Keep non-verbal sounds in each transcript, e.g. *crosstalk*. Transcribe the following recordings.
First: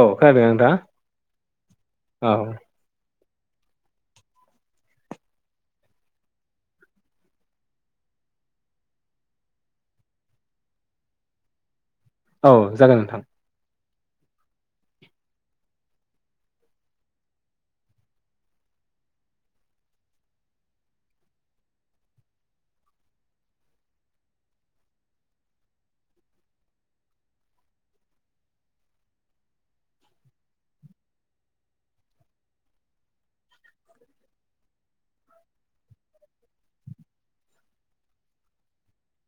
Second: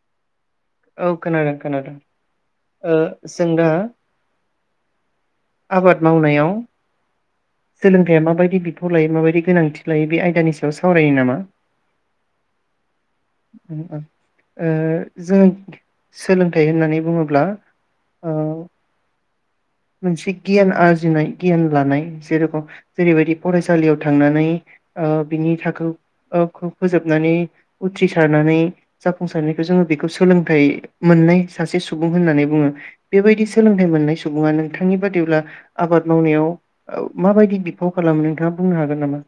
औ खोनादो औ खोनादों खोनादों। ओ जों दा आबाद मावनायाव सोलोंथाइया माबायदि बिफाव लायो। माबायदि गोनांथि लायो। बे आयदानि सायाव सावरायो नामा? औ जागोन नोंथां। उम ओ ओ जों सोलोंथाइ होननानै बुङोब्ला ओ मोनसे गियान आरजिनाय गियान लानाय जेरखम जेरैबायदि फरायसालियाव थांनानै ओ बिनि थाखोखौ फोजोबनानै उथ्रिसारनानै जाफुंसारनायखौ जोङो बेखौ सोलोंथाइ मोननाय सासे सुबुं होननानै बुङो। बेबायदि सोलोंथाइ मोननाय सुबुङानो थांनि बादिब्ला आबाद मावनायाव औ माबायदि बिफाव खालामो नोंथाङा बुंनो हागोन नामा?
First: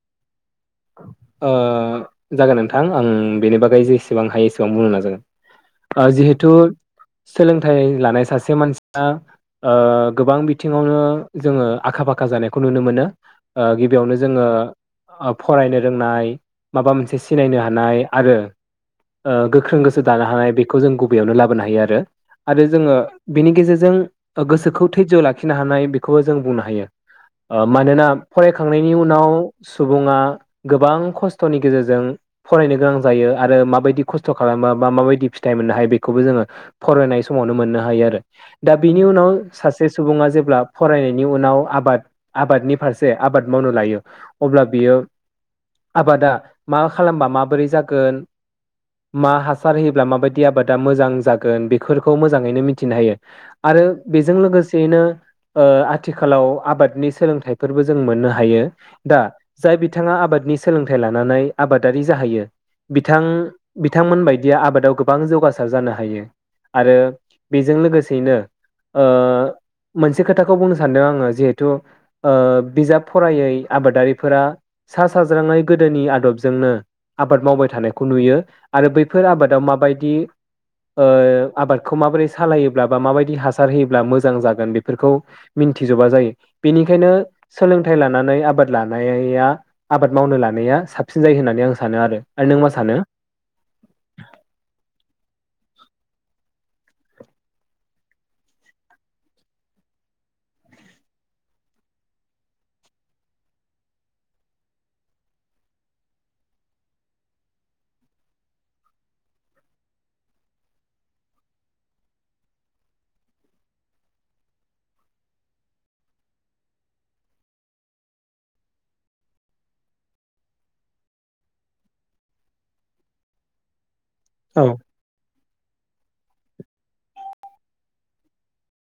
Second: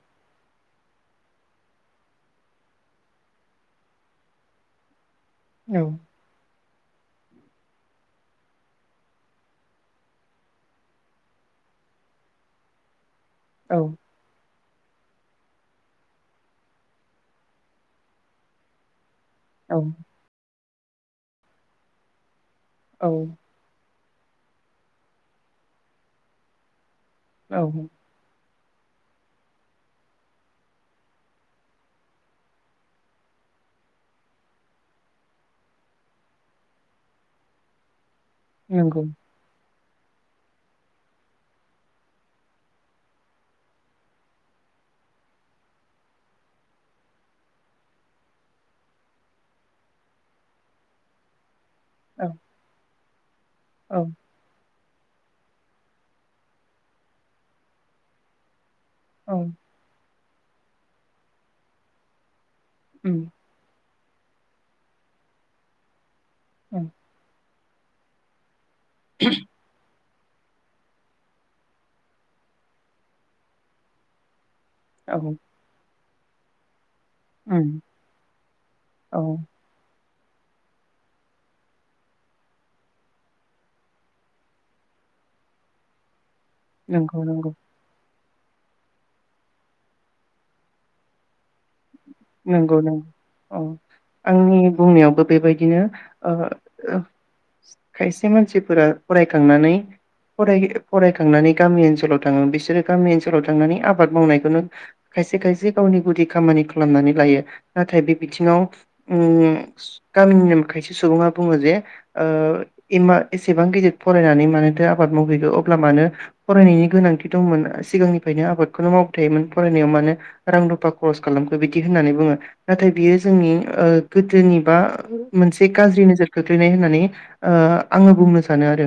ओ जागोन नोंथां आं बेनि बागै जेसेबां हायो एसेबां बुंनो नाजागोन। औ ओ जिहेथु सोलोंथाइ लानाय सासे मानसिया ओ गोबां बिथिङावनो जोङो आखा फाखा जानायखौ नुनो मोनो। ओ औ गिबियावनो जोङो आब फरायनो रोंनाय माबा मोनसे सिनायनो हानाय आरो। ओ गोख्रों औ गोसो दानो हानाय बे बेखौ जों गुबैयावनो लाबोनो हायो आरो। आरो जोंङो औ बेनि गेजेरजों ओ गोसोखौ धोयज' लाखिनो हानाय बेखौबो जों बुंनो हायो। ओ औ मानोना फरायखांनायनि उनाव सुबुङा गोबां खस्थनि गेजेरजों फरायनो गोनां जायो आरो माबायदि खस्थ खालामा बा माबायदि फिथाइ मोननो हायो बेखौबो जोङो फरायनाय समावनो मोननो हायो आरो। दा बिनि नंगौ उनाव सासे सासे सुबुङा जेब्ला फरायनायनि उनाव आबाद आबादनि फारसे आबाद मावनो लायो अब्ला बेयो आबादा मा खालामबा माबोरै जागोन मा हासार होयोब्ला माबायदि आबादा मोजां जागोन बे फोरखौ औ मोजाङैनो मिथिनो हायो। आरो औ बेजों लोगोसे सेयैनो आथिखालाव आबादनि सोलोंथाइफोरबो जों मोननो हायो। दा औ जाय बिथाङा आबादनि सोलोंथाइ लानानै आबादारि जाहैयो उम बिथां बिथांमोन बायदिया आबादाव गोबां जौगासार जानो हायो। उम आरो बेजों लोगोसेयैनो ओ मोनसे खोथाखौ बुंनो सानदों आङो जिहेथु ओ बिजाब फरायै आबादारिफोरा सा औ साज्रांङै गोदोनि आ आदबजोंनो आबाद मावबाय उम थानायखौ नुयो आरो औ बैफोर आबादाव माबायदि ओ आबादखौ माबोरै सालायोब्ला बा माबायदि हासार होयोब्ला मोजां जागोन बेफोरखौ मिन्थिजोबा जायो। बेनिखायनो नंगौ नंगौ सोलोंथाइ लानानै आबाद लानाया आबाद मावनो लानाया साबसिन जायो होननानै आं सानो आरो आरो नों मा नोंगौ सानो? नोंगौ औ आंनि बुंनायावबो बेबायदिनो। ओ खायसे मानसिफोरा फरायखांनानै फरायखांनानै गामि ओनसोलाव थाङो बिसोरो गामि ओनसोलाव थांनानै आबाद मावनायखौनो खायसे खायसे गावनि गुदि खामानि लामनानै लायो नाथाय बे बिथिङाव गामिनि खायसे सुबुङा बुङो जे ओ एसेबां गिदिर फरायनानै मानोथो आबाद मावहैगौ अब्ला मानो फरायनायनि गोनांथि दंमोन सिगांनिफ्रायनो आबादखौनो मावबाय थायोमोन फरायनायाव मानो रां रुफा खरस खालाम बिदि होननानै बुङो नाथाय बियो जोंनि ओ औ गोदोनिबा मोनसे गाज्रि नोजोर खोख्लैनाय होननानै ओ आङो बुंनो सानो आरो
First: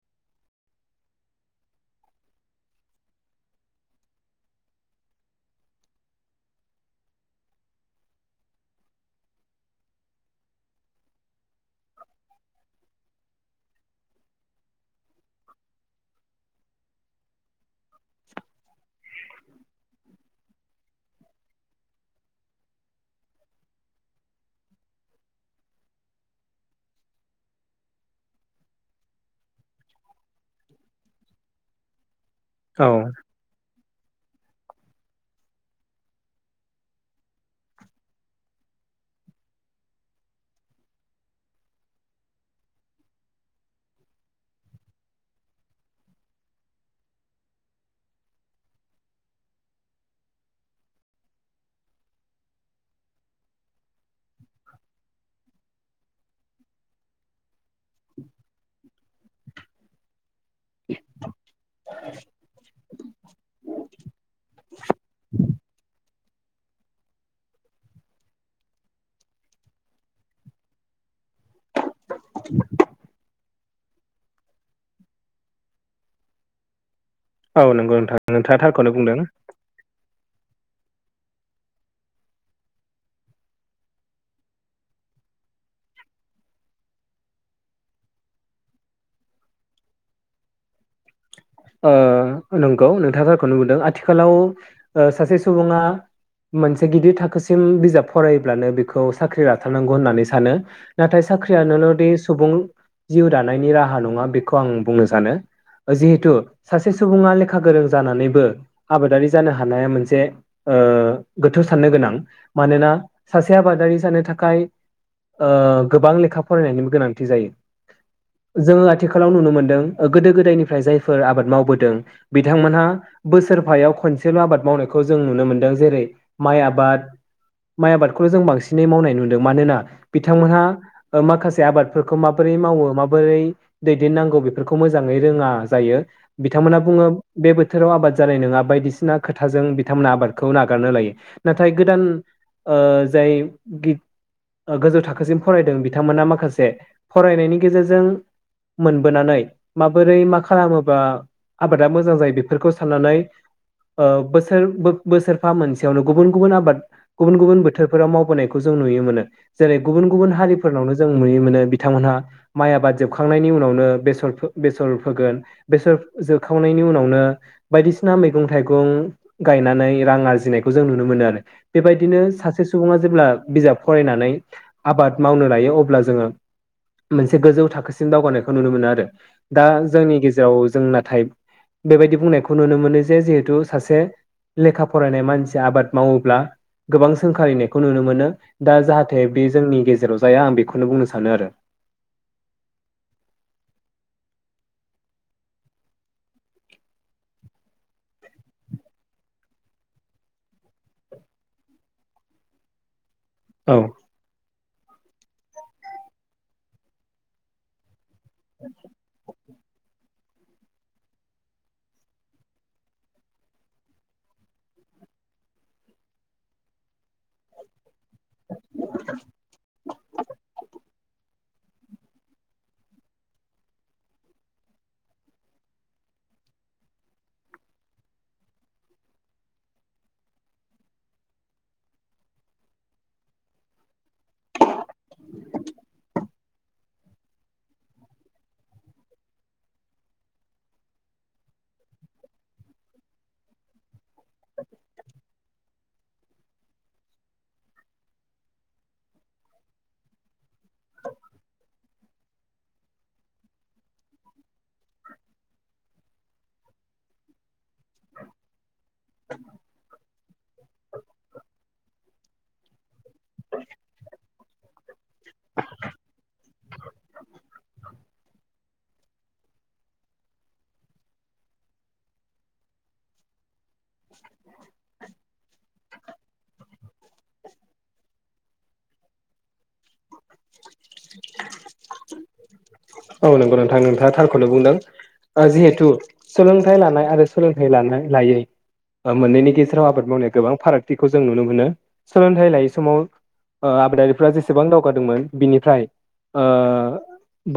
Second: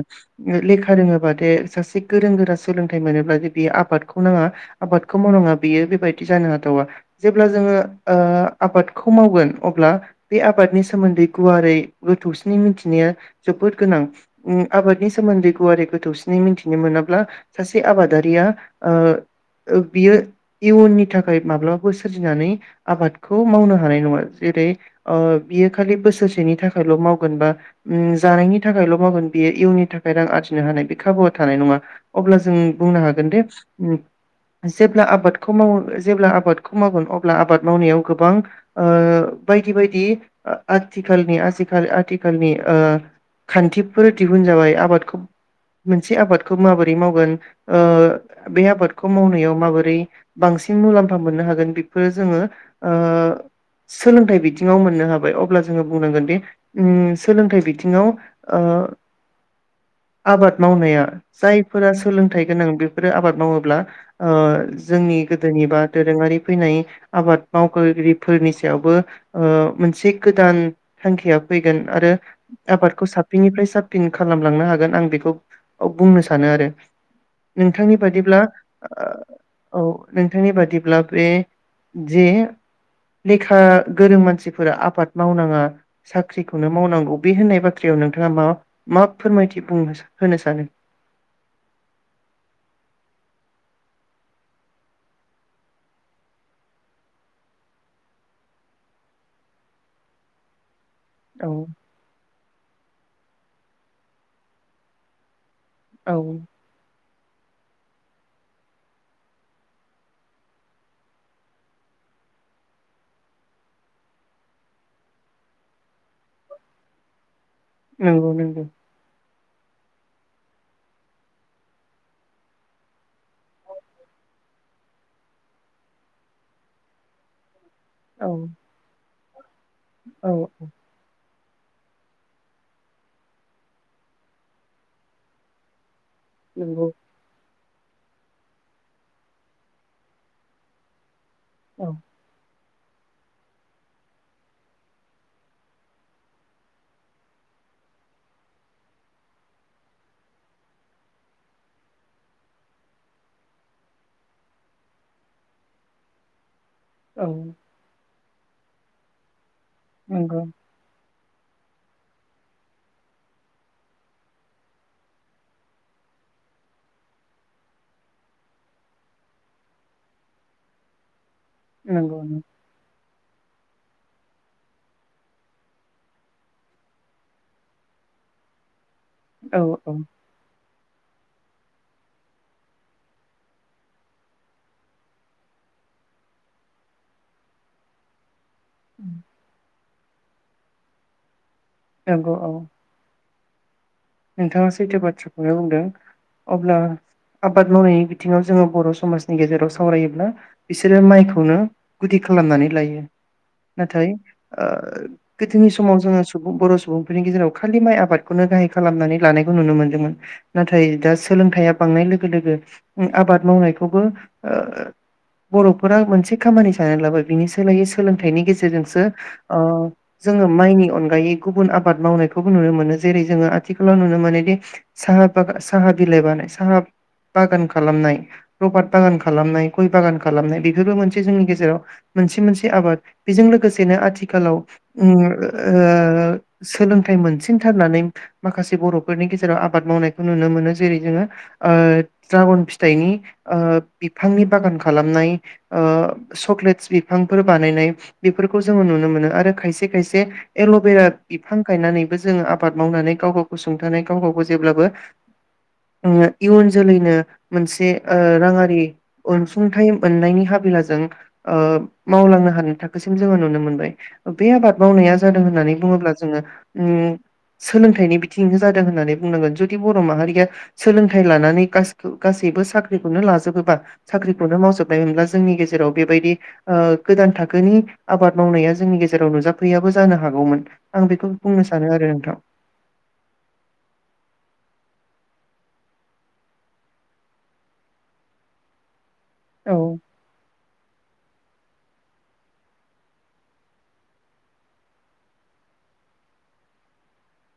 लेखा रोङोबा दे सासे गोरों गोरा सोलोंथाइ मोनोब्ला जे बियो आबादखौ नाङा आबादखौ मावनाङा बियो बे बायादि जानो हाथावा। जेब्ला जोङो ओ आबादखौ मावगोन अब्ला बे आबादनि सोमोन्दै गुवारै गोथौसिनै मिथिनाया जोबोद गोनां आबादनि सोमोन्दै गुवारै गोथौसिनै मिथिनो मोनाब्ला सासे आबादारिया ओ बियो इयुननि थाखाय माब्ला सोरजिनानै आबादखौ मावनो हानाय नङा जेरै़ ओ बियो खालि बोसोरसेनि थाखायल' मावगोन बा जानायनि थाखायल मावगोन बियो इउननि थाखाय रां आरजिनो हानाय बे खाबुआ थानाय नङा। अब्ला जों औ बुंनो हागोन दे *unintelligible* जेब्ला आबादखौ मावो जेब्ला आबाद खौ मावगोन अब्ला आबाद मावनायाव गोबां ओ बायदि बायदि आथिखालनि आथिखाल आथिखालनि ओ खान्थिफोर दिहुन जाबाय आबादखौ मोनसे आबादखौ माबोरै मावगोन ओ बे आबादखौ मावनायाव माबोरै बांसिन मुलाम्फा मोननो हा गोन बेफोरो जोङो ओ सोलोंथाइ बिथिङाव मोननो हाबाय अब्ला जोङो बुंनांगोन दि उम सोलोंथाइ बिथिङाव ओ आबाद मावनाया जायफोरा सोलोंथाइ गोनां बे फोरो आबाद मावोब्ला ओ जोंनि गोदोनि बा दोरोङारि फैनाय आबाद मावखगिरिफोरनि सायावबो ओ मोनसे गोदान थांखिया फैगोन आरो आबादखौ साबफिननिफ्राय साबफिन खालामलांनो हागोन आं बेखौ बुंनो सानो आरो औ नंगौ नोंथांनि नोंथां बादिब्ला नोंथाङा थारखौनो बुंदों औ नोंथांनि बादिब्ला बे जे लेखा गोरों मानसिफोरा आबाद मावनाङा साख्रिखौनो मावनांगौ बे होननाय बाथ्रायाव नोंथाङा मा मा फोरमायथि बुंनो होनो सानो? ओ नंगौ नोंथाङा थारखौनो बुंदों आथिखालाव ओ सासे सुबुङा मोनसे गिदिर थाखोसिम बिजाब फरायोब्लानो बेखौ साख्रि लाथारनांगौ होननानै सानो। नाथाय औ साख्रियानोल'दि सुबुं जिउ दानायनि राहा नङा बेखौ आं बुंनो सानो। औ जिहेतु सासे सुबुङा लेखा गोरों जानानैबो आबादारि जानो हानाया मोनसे ओ गोथौ साननो गोनां मानोना सासे आबादारि जानो थाखाय ओ गोबां लेखा फरायनायनिबो गोनांथि जायो। नंगौ नंगौ। लाव नुनो मोनदों गोदो गोदायनिफ्राय जाय फोर आबाद मावबोदों बिथांमोनहा बोसोरफायाव खनसेल' आबाद मावनायखौ जों नुनो मोनदों जेरै माइ आबाद माइ आबादखौ औ जों बांसिनै मावनाय नु मानोना औ बिथांमोनहा ओ माखासे से आबादफोरखौ माबोरै मावो माबोरै दैदेननांगौ बेफोरखौ मोजाङै रोङा जायो। बिथांमोना नंगौ बुङो बे बो थोराव आबाद जानाय नोङा बायदिसिना खोथाजों बिथांमोना आबादखौ नागारनो लायो। नाथाय औ गोदान ओ जाय गि-गोजौ थाखोसिम फरायदों बिथांमोना माखासे फरायनायनि गेजेरजों मोनबोनानै माबोरै मा खालामो बा आबादा मोजां जायो बेफोरखौ साननानै ओ बोसोर बोसोरफा मोनसेयावनो गुबुन गुबुन आबाद औ गुबुन गुबुन बोथोरफोराव माव नायखौ जों नुयो मोनो। जेरै गुबुन गुबुन नंगौ हारिफोरनावनो जों नुयो मोनो बिथांमोनहा माइ आबाद जोबखांनायनि उनावनो बेसर बेसर फोगोन बेसर जोखावनायनि उनावनो बायदिसिना मैगं थाइगं गायनानै रां आरजिनायखौ जों नुनो मोनो आरो बेबायदिनो नंगौ सासे सुबुङा जेब्ला बिजाब फरायनानै आबाद मावनो लायो अब्ला जोङो मोनसे गोजौ थाखोसिम दावगानायखौ नुनो मोनो आरो औ दा औ जोंनि गेजे खौ जों नाथाय बेबायदि बुंनायखौ नुनो मोनो जे जिहेथु सासे लेखा फरायनाय मानसिया आबाद मावोब्ला गोबां सोंखारिनायखौ नुनो मोनो। दा जाहाथे बे जोंनि गेजे जेराव जाया आं बेखौनो बुंनो सानो आरो। नंगौ औ। नोंथाङा सैथो बाथ्राखौनो बुंदों अब्ला आबाद मावनायनि बिथिङाव जोङो बर' समाजनि गेजेराव सावरायोब्ला बिसोरो माइखौनो गुदि खालामनानै लायो। औ नाथाय। ओ गोदोनि समाव जोङो सुबुं बर' सुबुंफोरनि गेजेराव खालि माइ आबादखौनो गाहाय। खालामनानै लानायखौ नुनो मोन्दोंमोन नाथाय दा सोलोंथाया बांनाय लोगो लोगो आबाद मावनायखौबो ओ बर'फोरा मोनसे खामानि साननानै लाबाय बिनि सोलायै। सोलोंथाइनि गेजेरजोंसो ओ जोङो माइनि अनगा गायै गुबुन आबाद मावनायखौबो नुनो मोनो जेरै जोङो थिखालाव नुनो मोनोदि साहा बागान बिलाइ बानायनाय साहा बागान खालामनाय रबाद बागान खालामनाय गय बागान खालामनाय बेफोरबो मोनसे जोंनि गेजेराव मोनसे मोनसे आबाद बेजों लोगोसेनो आथि खालाव जोङो ओ सोलोंथाइ मोनसिनथारनानै। माखासे बर'फोरनि गेजेराव आबाद मावनायखौ नुनो मोनो जेरै जोङो ओ द्रागन फिथाइनि ओ बिफांनि बागान खालामनाय ओ सक्लेटस बिफांफोर बानायनाय बेफोरखौ जोङो नुनो मोनो आरो खायसे खायसे एल'बेरा बिफां गायनानैबो जोङो आबाद मावनानै। गाव गावखौ सुंथानाय गाव गावखौ जेब्लाबो इयुन जोलैनो मोनसे ओ राङारि अनसुंथाइ मोननायनि हाबिलाजों। ओ मावलांनो हानाय थाखोसिम जोङो नुनो मोनबाय बे आबाद मावनाया जादों होननानै बुङोब्ला जोङो ओं सोलों थाइनि बिथिं जादों होननानै बुंनांगोन जुदि बर'माहारिया सोलोंथाइ लानानै गासि-गासैबो साख्रिखौनो लाजोबोबा साख्रिखौनो मावजोबनाय मोनब्ला जोंनि गेजेराव बेबायदि ओ गोदान थाखोनि आबाद मावनाया जोंनि गेजेराव नुजाफैयाबो जानो हागौमोन आं बेखौ बुंनो सानो आरो नोंथां। औ नंगौ नोंथां नोंथाङा थारखौनो बुंदों ओ जिहेथु सोलोंथाइ लानाय आरो सोलोंथाइ लानाय लायै। मोननैनि औ गेजेराव आबाद मावनाया गोबां फाराग। थिखौ जों नुनो मोनो सोलोंथाइ लायै समाव ओ आबादारिफ्रा जेसेबां दावगादोंमोन बिनिफ्राय ओ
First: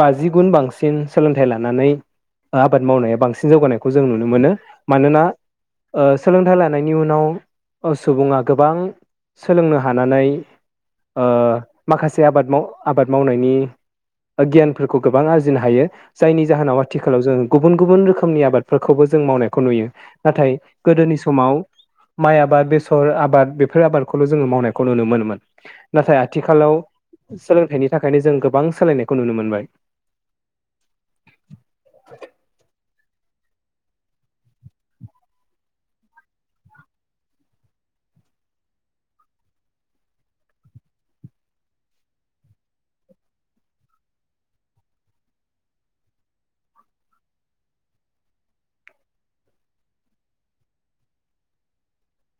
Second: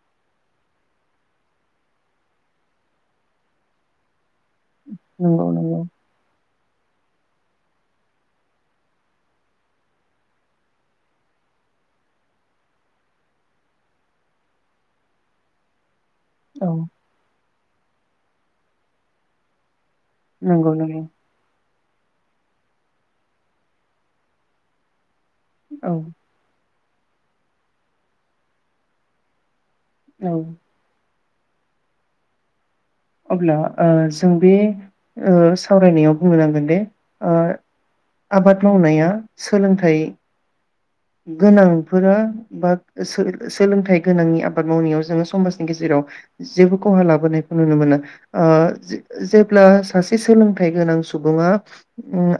बाजि गुन बांसिन सोलोंथाइ लानानै आबाद मावनाया बांसिन जौगानायखौ जों नुनो मोनो। मानोना नंगौ नंगौ ओ सोलोंथाइ लानो लानायनि उनाव ओ सुबुङा गोबां सोलोंनो हानानै ओ माखासे आबाद माव आबाद मावनायनि गियान खौ गोबां आरजिनो हायो। जायनि औ जाहोनाव आथिखालाव जों गुबुन गुबुन रोखोमनि आबादफोरखौबो जों मावनायखौ नुयो। नाथाय नंगौ नंगौ गोदोनि समाव। माइ आबाद बेसर आबाद बेफोर आबादखौल' जोङो मावनायखौ नुनो मोनोमोन। औ नाथाय आथिखालाव। सोलोंथाइनि थाखायनो जों गोबां सोलायनायखौ नुनो मोनबाय। औ। *inaudible* अब्ला ओ जों बे ओ सावरायनायाव बुंनो नांगोनदि ओ आबाद मावनाया सोलोंथाइ गोनांफोरा बा सोलों-सोलोंथाइ गोनांनि आबाद मावनायाव जोङो समाजनि गेजेराव जेबो खहा लाबोनायखौ नुनो मोना ओ जेब्ला सासे सोलोंथाइ गोनां सुबुङा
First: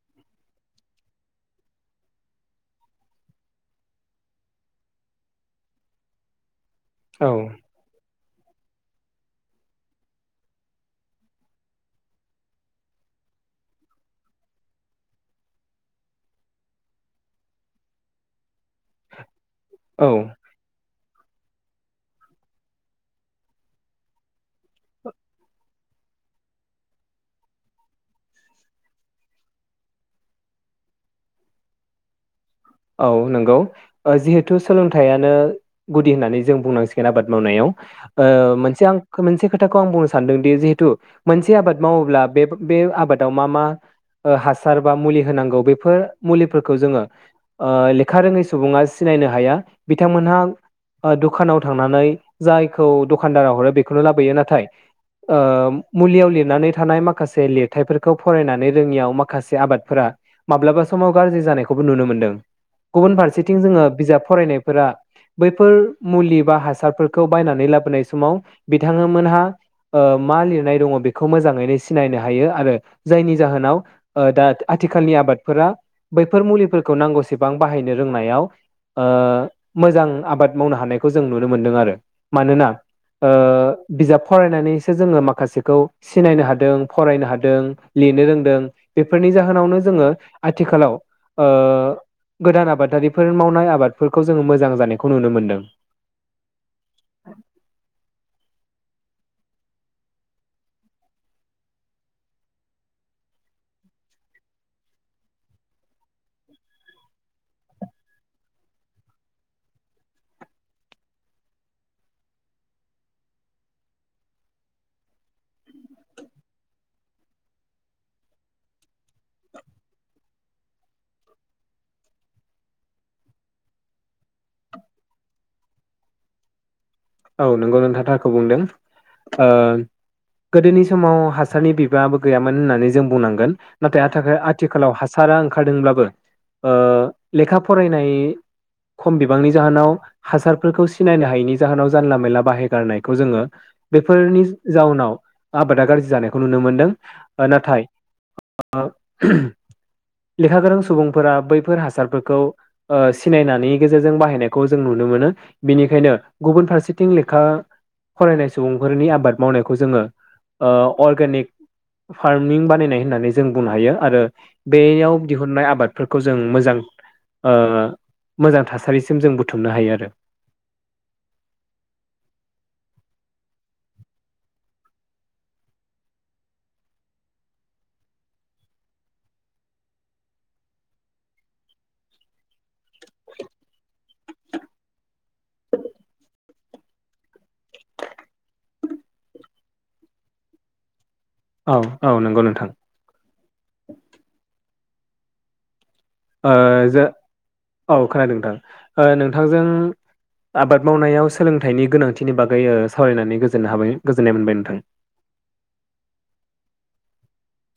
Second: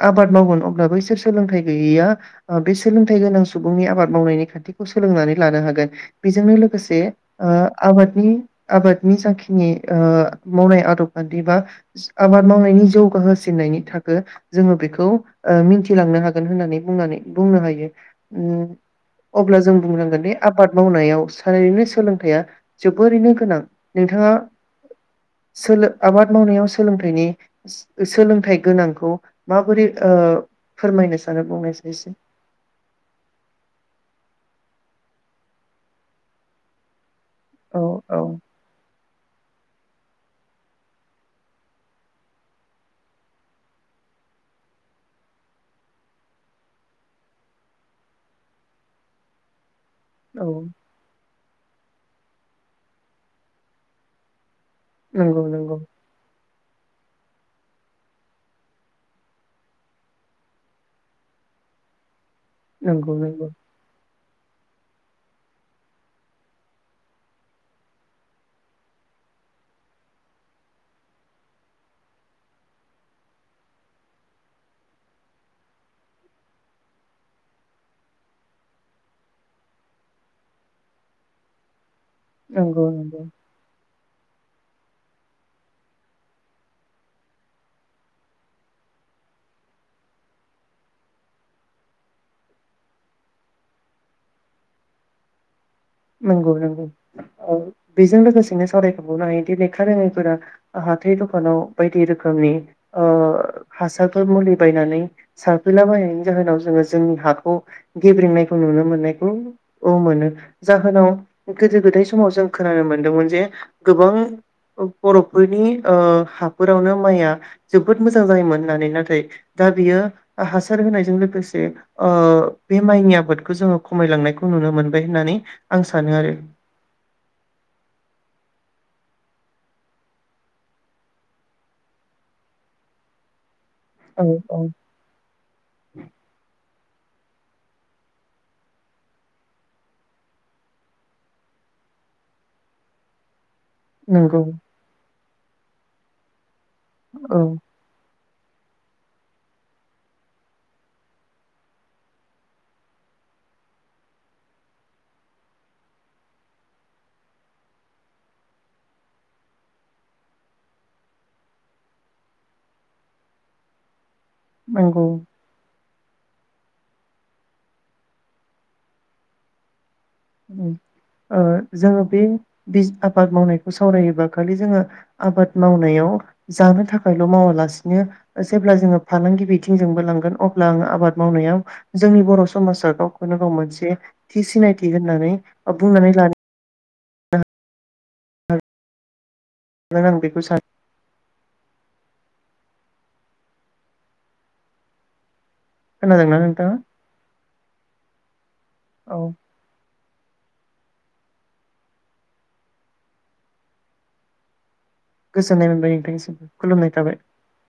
आबाद मावगोन अब्ला बैसोर सोलोंथाइ गैयैया ओ बे सोलोंथाइ गोनां सुबुंनि आबाद मावनायनि खान्थिखौ सोलोंनानै लानो हागोन बेजोंनो लोगोसे औ ओ आबादनि आबादनि जाखिनि ओ मावनाय आदब खान्थि बा आबाद मावनायनि जौगाहोसिननायनि थाखो जोङो बेखौ ओ मिन्थिलांनो हागोन होननानै बुंनानै बुंनो हायो। उम। अब्ला जों औ बुंनांगोन दि आबाद मावनायाव थारैनो सोलोंथाइआ जोबोरैनो गोनां नोंथाङा *inaudible* सोलो आबाद मावनायाव सोलोंथाइनि सोलोंथाइ औ नंगौ जिहेथु सोलोंथाइयानो गुदि होननानै जों बुंनांसिगोन आबाद मावनायाव औ औ ओ मोनसे आं मोनसे खोथाखौ आं बुंनो सानदोंदि जिहेतु मोनसे आबाद मावोब्ला बे बे आबादाव मा मा हासार बा ओ मुलि होनांगौ बेफोर मुलिफोरखौ जोंङो ओ लेखा रोङै सुबुङा सिनायनो हाया। बिथांमोनहा औ ओ दु दखानाव थांनानै जायखौ दखानदारा हरो बेखौनो लाबोयो नाथाय ओ नंगौ नंगौ मुलियाव लिरनानै थानाय माखासे लिरथायफोरखौ फरायनानै रोङियाव माखासे आबादफोरा माब्लाबा समाव गाज्रि जानायखौबो नुनो मोनदों। नंगौ गुबुन नंगौ फारसेथिं जोंङो बिजाब फरायनायफोरा बैफोर मुलि बा हासारफोरखौ बायनानै लाबोनाय समाव बिथांमोनहा ओ मा लिरनाय दङ बेखौ मोजाङैनो सिनायनो हायो आरो जायनि जाहोनाव दा आथिखालनि आबादफोरा बैफोर मुलिफोरखौ नांगौ एसेबां बाहायनो रोंनायाव ओ मोजां आबाद मावनो हानायखौ जों नुनो मोनदों आरो मानोना नंगौ नंगौ ओ बिजाब फरायनानैसो जोंङो माखासेखौ सिनायनो हादों फरायनो हादों लिरनो रोंदों बेफोरनि जाहोनावनो जोंङो आथिखालाव ओ गोदान आबादारिफोर मावनाय आबादफोरखौ जोंङो मोजां जानायखौ नुनो मोनदों। नंगौ नंगौ औ बेजों लोगोसेनो सावरायखांबावनो हायो। बिदि लेखा रोङैफोरा हाथाय दखानाव बायदि रोखोमनि हासारफोर मुलि बायनानै सारफैलाबायनायनि जाहोनाव जोंङो जोंनि हाखौ गेब्रेंनायखौ नुनो मोननायखौ मोनो जाहोनाव गोदो गोदाय समाव जों खोनानो मोनदोंमोन जे गोबां बर'फोरनि हाफोरावनो माइआ जोबोद मोजां जायोमोन होननानै नाथाय दा बियो हासार होनायजों लोगोसे बे माइनि आबादखौ जोंङो खमायलांनायखौ नुनो मोनबाय होननानै आं सानो आरो औ नंगौ नोंथां थारखौ बुंदों ओ गोदोनि समाव हासारनि बिबाङाबो गैयामोन होननानै जों बुंनांगोन। नाथाय आथा औ औ आथिखालाव हासारा ओंखारदोंब्लाबो ओ लेखा फरायनाय खम बिबांनि जाहोनाव हासारफोरखौ सिनायनो हायैनि जाहोनाव जानला मेला बाहायगारनायखौ जोंङो नंगौ बेफोरनि जाउनाव आबादा गाज्रि जानायखौ नुनो मोनो। दों औ नाथाय *unintelligible* लेखा गोरों सुबुंफोरा बैफोर हासारफोरखौ सिनायनानै गेजेरजों बाहायनायखौ जों नुनो मोनो बेनिखायनो गुबुन फारसे फारसेथिं लेखा फरायनाय सुबुंफोरनि आबाद मावनायखौ जोंङो ओ अर्गेनिक फार्मिं बानायनाय होननानै जों बुंनो हायो आरो नंगौ बेयाव दिहुननाय आबाद बेफोरखौ जों मोजां ओ मोजां थासारिसिम जों बुथुमनो हायो आरो ओ जोंङो बे आबाद मावनायखौ सावरायोबा खालि जोंङो आबाद मावनायाव जानो थाखायल' मावालासिनो जेब्ला जोंङो फालांगि बिथिंजोंबो लांगोन अब्ला आंङो आबाद मावनायाव जोंनि बर' समाजा गावखौनो गाव मोनसे थि सिनायथि होननानै बुंनानै ला *unintelligible* आं बेखौ सानो औ औ नंगौ नोंथां खोनादोंना नोंथाङा ज औ खोनादों नोंथां औ नोंथांजों आबाद मावनायाव सोलोंथाइनि गोनांथिनि बागै ओ सावरायनानै गोजोन हाबाय गोजोननाय मोनबाय नोंथां। गोजोननाय मोनबाय नोंथांनिसिमबो खुलुमनाय थाबाय।